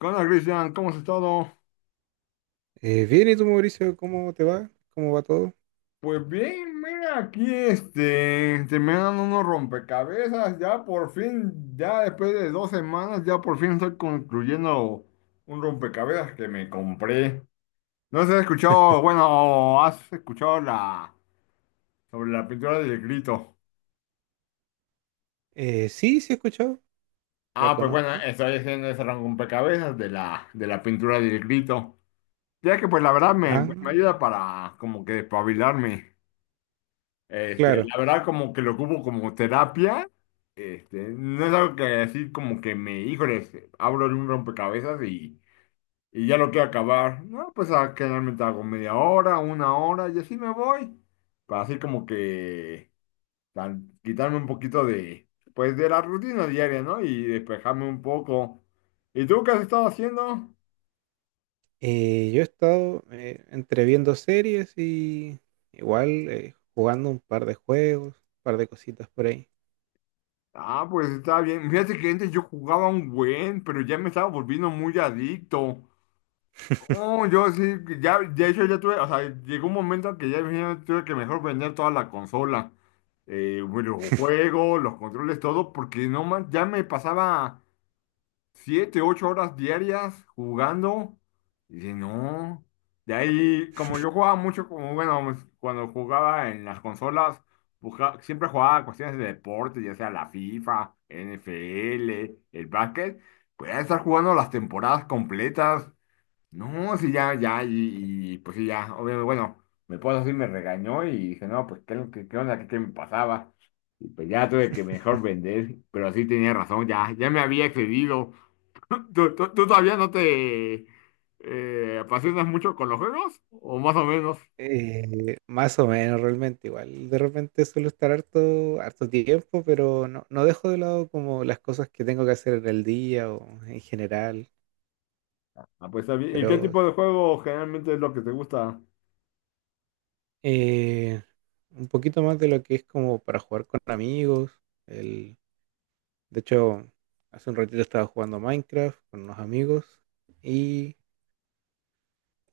¿Qué onda, Cristian? ¿Cómo has estado? Bien, ¿y tú, Mauricio? ¿Cómo te va? ¿Cómo va todo? Pues bien, mira, aquí terminando unos rompecabezas, ya por fin, ya después de dos semanas, ya por fin estoy concluyendo un rompecabezas que me compré. No sé si has escuchado, bueno, has escuchado sobre la pintura del grito. Sí, sí he escuchado, la Ah, pues bueno, conozco. estoy haciendo ese rompecabezas de la pintura del grito. Ya que pues la verdad Ah, me ayuda para como que despabilarme. Claro. La verdad, como que lo ocupo como terapia. Este, no es algo que decir como que híjoles, abro un rompecabezas y ya lo quiero acabar. No, pues a, generalmente hago media hora, una hora y así me voy. Para así como que tal, quitarme un poquito de, pues de la rutina diaria, ¿no? Y despejarme un poco. ¿Y tú qué has estado haciendo? Yo he estado entre viendo series y igual jugando un par de juegos, un par de cositas por ahí. Ah, pues está bien. Fíjate que antes yo jugaba un buen, pero ya me estaba volviendo muy adicto. No, yo sí, ya, de hecho ya tuve, o sea, llegó un momento en que ya imagínate, tuve que mejor vender toda la consola, los juegos, los controles, todo, porque no más, ya me pasaba 7, 8 horas diarias jugando, y dije, no, de ahí, como yo jugaba mucho, como bueno, pues, cuando jugaba en las consolas, siempre jugaba cuestiones de deporte, ya sea la FIFA, NFL, el básquet, podía estar jugando las temporadas completas. No, sí, ya, ya, pues sí, ya, obviamente, bueno, mi esposa sí me regañó y dije, no, pues qué, qué, qué onda, qué me pasaba. Y pues ya tuve que mejor vender, pero sí tenía razón, ya, ya me había excedido. ¿Tú todavía no te apasionas mucho con los juegos? ¿O más o menos? Más o menos realmente, igual de repente suelo estar harto, harto tiempo, pero no, no dejo de lado como las cosas que tengo que hacer en el día o en general, Ah, pues está bien. ¿Y qué pero tipo de juego generalmente es lo que te gusta? Eh, un poquito más de lo que es como para jugar con amigos. El, de hecho, hace un ratito estaba jugando Minecraft con unos amigos. Y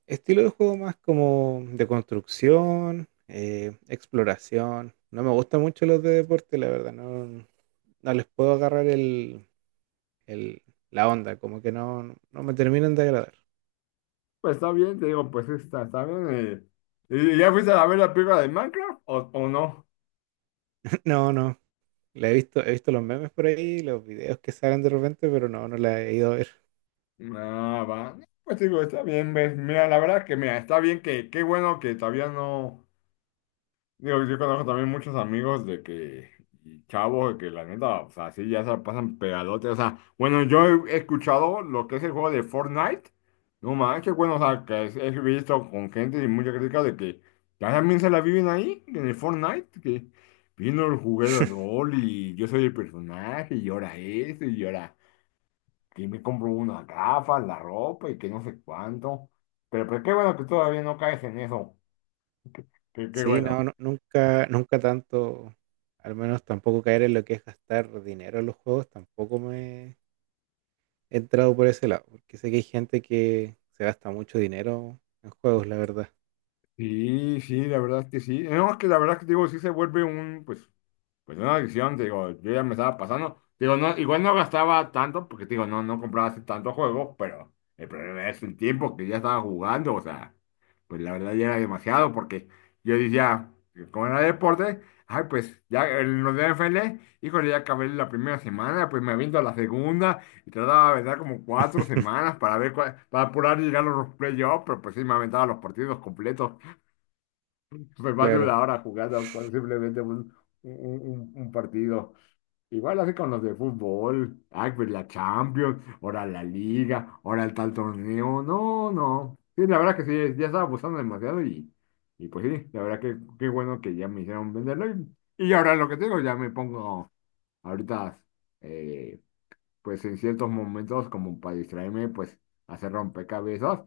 estilo de juego más como de construcción, exploración. No me gustan mucho los de deporte, la verdad. No, no les puedo agarrar el- la onda, como que no, no me terminan de agradar. Pues está bien, te digo, pues está, está bien. Y ya fuiste a ver la película de Minecraft o no? No, no. La he visto los memes por ahí, los videos que salen de repente, pero no, no la he ido a ver. Ah, va. Pues digo, está bien, ves. Mira, la verdad que, mira, está bien que, qué bueno que todavía no. Digo, yo conozco también muchos amigos de que, y chavos, de que la neta, o sea, sí, ya se la pasan pegadotes. O sea, bueno, yo he escuchado lo que es el juego de Fortnite. No manches, bueno, o sea, he visto con gente y mucha crítica de que ya también se la viven ahí, en el Fortnite, que vino el juguete de rol y yo soy el personaje y ahora esto y ahora y me compro unas gafas, la ropa y que no sé cuánto. Pero qué bueno que todavía no caes en eso. Qué Sí, bueno. no, nunca, nunca tanto, al menos tampoco caer en lo que es gastar dinero en los juegos, tampoco me he entrado por ese lado, porque sé que hay gente que se gasta mucho dinero en juegos, la verdad. Sí, sí, la verdad es que sí. No, es que la verdad es que digo, sí se vuelve un, pues, pues una adicción, te digo, yo ya me estaba pasando. Te digo, no, igual no gastaba tanto, porque te digo, no, no compraba así tanto juego, pero el problema es el tiempo que ya estaba jugando, o sea, pues la verdad ya era demasiado, porque yo decía, como era deporte, ay, pues ya en los de NFL, híjole, ya acabé la primera semana, pues me aviento a la segunda, y trataba de aventar como 4 semanas para ver para apurar y llegar a los playoffs, pero pues sí me aventaba los partidos completos, pues más de Claro, una hora jugando con simplemente un, un partido. Igual así con los de fútbol, ay, pues la Champions, ahora la Liga, ahora el tal torneo, no, no. Sí, la verdad que sí, ya estaba abusando demasiado y pues sí, la verdad que qué bueno que ya me hicieron venderlo y ahora lo que tengo ya me pongo ahorita, eh, pues en ciertos momentos como para distraerme, pues hacer rompecabezas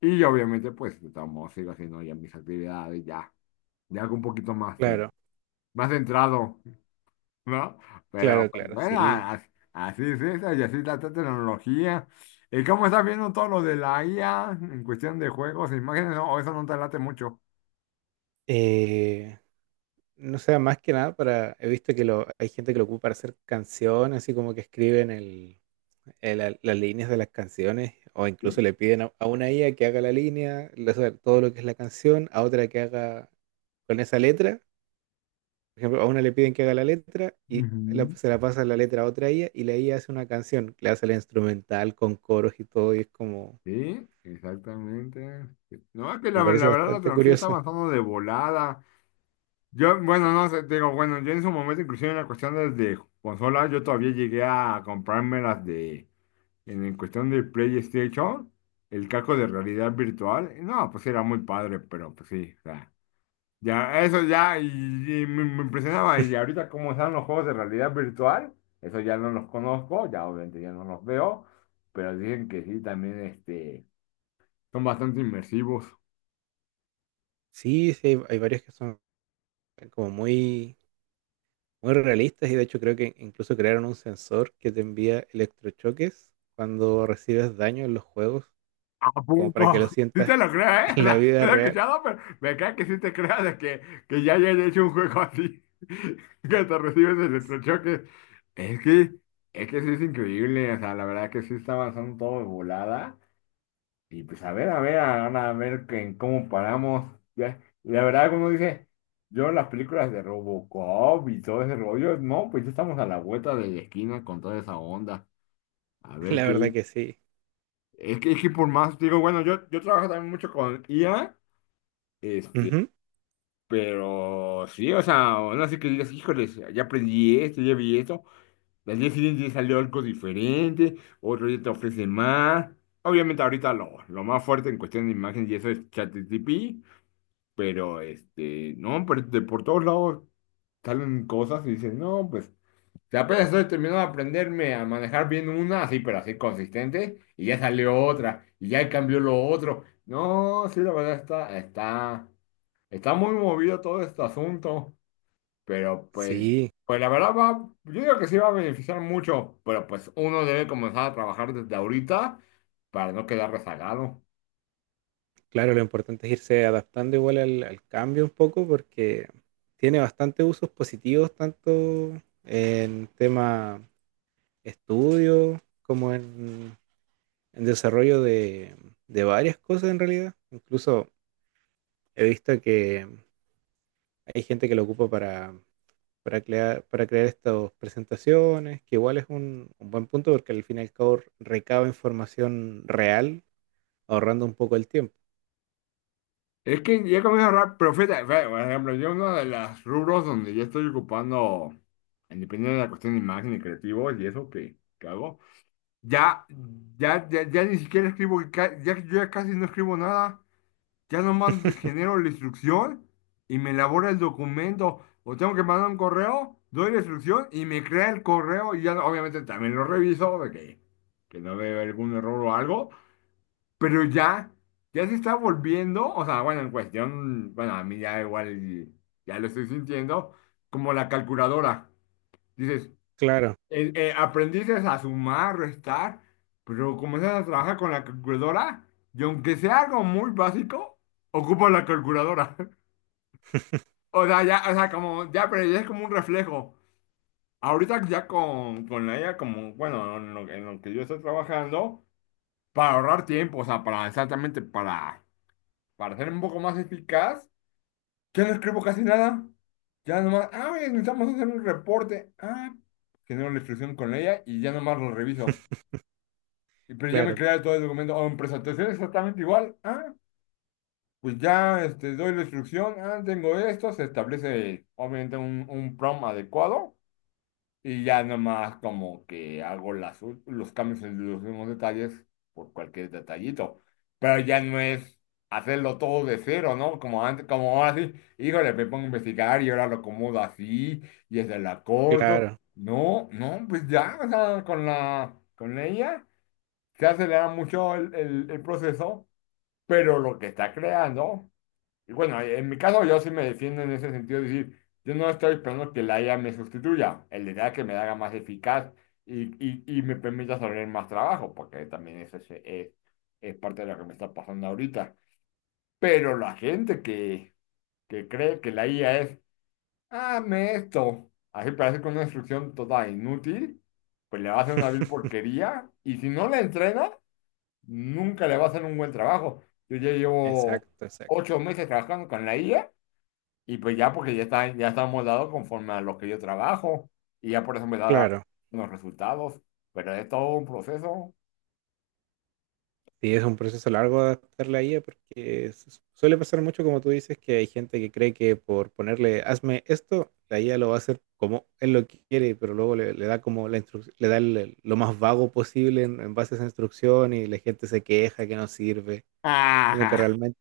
y obviamente pues de todos modos sigo haciendo ya mis actividades, ya, ya algo un poquito más, claro, más centrado. ¿No? Pero claro, pues, claro, bueno, sí. Así es eso, y así es la tecnología. ¿Y cómo estás viendo todo lo de la IA en cuestión de juegos e imágenes? ¿O eso no te late mucho? Eh, no sé, más que nada he visto que hay gente que lo ocupa para hacer canciones, así como que escriben las líneas de las canciones, o incluso Sí, le piden a una IA que haga la línea, o sea, todo lo que es la canción, a otra que haga con esa letra. Por ejemplo, a una le piden que haga la letra y ujú. se la pasa la letra a otra IA y la IA hace una canción, le hace la instrumental con coros y todo y es como, Sí, exactamente. No, es que me parece la verdad la bastante tecnología está curioso. avanzando de volada. Yo, bueno, no sé, te digo, bueno, yo en su momento, inclusive en la cuestión de consolas, yo todavía llegué a comprarme las de, en el cuestión de PlayStation, el casco de realidad virtual. No, pues era muy padre, pero pues sí, ya, eso ya, y me impresionaba. Y ahorita, como están los juegos de realidad virtual, eso ya no los conozco, ya obviamente ya no los veo, pero dicen que sí, también este, son bastante inmersivos. Sí, sí, hay varios que son como muy, muy realistas y de hecho creo que incluso crearon un sensor que te envía electrochoques cuando recibes daño en los juegos, ¿A como para que poco? lo Sí sientas te lo creo, ¿eh? O en la sea, no vida lo he real. escuchado, pero me cae que sí te creas de que ya hayan hecho un juego así, que te recibes el electrochoque. Es que, es que sí es increíble, o sea, la verdad que sí está avanzando todo de volada. Y pues a ver, ahora a ver en cómo paramos. Ya, la verdad, como dice, yo las películas de Robocop y todo ese rollo, no, pues ya estamos a la vuelta de la esquina con toda esa onda. A ver La qué. verdad que sí. Es que por más, digo, bueno, yo trabajo también mucho con IA, este, Ujú. pero sí, o sea, no sé qué digas, híjoles, ya aprendí esto, ya vi esto. Las 10 siguientes ya salió algo diferente, otro día te ofrece más. Obviamente ahorita lo más fuerte en cuestión de imagen y eso es ChatGPT, pero, este, no, pero de por todos lados salen cosas y dices, no, pues, si apenas estoy terminando de aprenderme a manejar bien una, así, pero así consistente, y ya salió otra, y ya cambió lo otro. No, sí, la verdad está, está, está muy movido todo este asunto, pero pues, Sí. pues la verdad va, yo digo que sí va a beneficiar mucho, pero pues uno debe comenzar a trabajar desde ahorita para no quedar rezagado. Claro, lo importante es irse adaptando igual al, al cambio un poco porque tiene bastante usos positivos tanto en tema estudio como en desarrollo de varias cosas en realidad. Incluso he visto que hay gente que lo ocupa para crear estas presentaciones, que igual es un buen punto porque al fin y al cabo recaba información real ahorrando un poco el tiempo. Es que ya comienzo a ahorrar, pero fíjate, fíjate, por ejemplo, yo uno de los rubros donde yo estoy ocupando, independientemente de la cuestión de imagen y creativos y eso que hago, ya, ya ni siquiera escribo, yo ya casi no escribo nada, ya nomás genero la instrucción y me elabora el documento, o tengo que mandar un correo, doy la instrucción y me crea el correo y ya obviamente también lo reviso de que no veo algún error o algo, pero ya, ya se está volviendo, o sea, bueno, en cuestión, bueno, a mí ya igual, ya lo estoy sintiendo, como la calculadora. Dices, Claro, aprendiste a sumar, restar, pero comienzas a trabajar con la calculadora y aunque sea algo muy básico, ocupa la calculadora. O sea, ya, o sea, como, ya, pero ya es como un reflejo. Ahorita ya con la IA, como, bueno, en en lo que yo estoy trabajando, para ahorrar tiempo, o sea, para exactamente para ser un poco más eficaz, ya no escribo casi nada. Ya nomás, ah, oye, necesitamos hacer un reporte. Ah, genero la instrucción con ella y ya nomás lo reviso. Y, pero ya me claro, crea todo el documento. O en presentación exactamente igual. Ah, pues ya este, doy la instrucción. Ah, tengo esto. Se establece obviamente un prompt adecuado. Y ya nomás como que hago los cambios en los mismos detalles por cualquier detallito. Pero ya no es hacerlo todo de cero, ¿no? Como antes, como ahora sí, híjole, me pongo a investigar y ahora lo acomodo así y es la corto. claro. No, no, pues ya, o sea, con con ella se acelera mucho el proceso, pero lo que está creando. Y bueno, en mi caso yo sí me defiendo en ese sentido, es decir, yo no estoy esperando que la IA me sustituya, el idea es que me la haga más eficaz y me permita hacer más trabajo, porque también eso es parte de lo que me está pasando ahorita. Pero la gente que cree que la IA es, hazme esto, así parece con una instrucción total inútil, pues le va a hacer una vil porquería y si no la entrena, nunca le va a hacer un buen trabajo. Yo ya llevo Exacto, exacto. 8 meses trabajando con la IA. Y pues ya, porque ya está moldado conforme a lo que yo trabajo y ya por eso me da Claro, los resultados, pero es todo un proceso. y es un proceso largo adaptarla a ella porque suele pasar mucho, como tú dices, que hay gente que cree que por ponerle hazme esto, la IA lo va a hacer como él lo quiere, pero luego le, le da como le da lo más vago posible en base a esa instrucción y la gente se queja que no sirve, siendo que Ajá. realmente,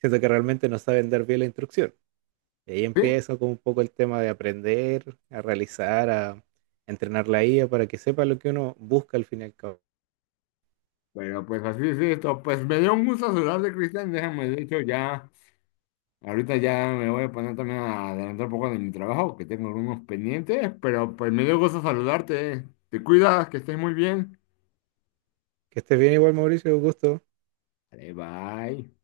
siendo que realmente no saben dar bien la instrucción. Y ahí Sí, empieza como un poco el tema de aprender, a realizar, a entrenar la IA para que sepa lo que uno busca al fin y al cabo. pero pues así es esto. Pues me dio un gusto saludarte, Cristian. Déjame, de hecho, ya, ahorita ya me voy a poner también a adelantar un poco de mi trabajo, que tengo algunos pendientes, pero pues me dio gusto saludarte. Te cuidas, que estés muy bien. Que estés bien igual, Mauricio, un gusto. Vale, bye.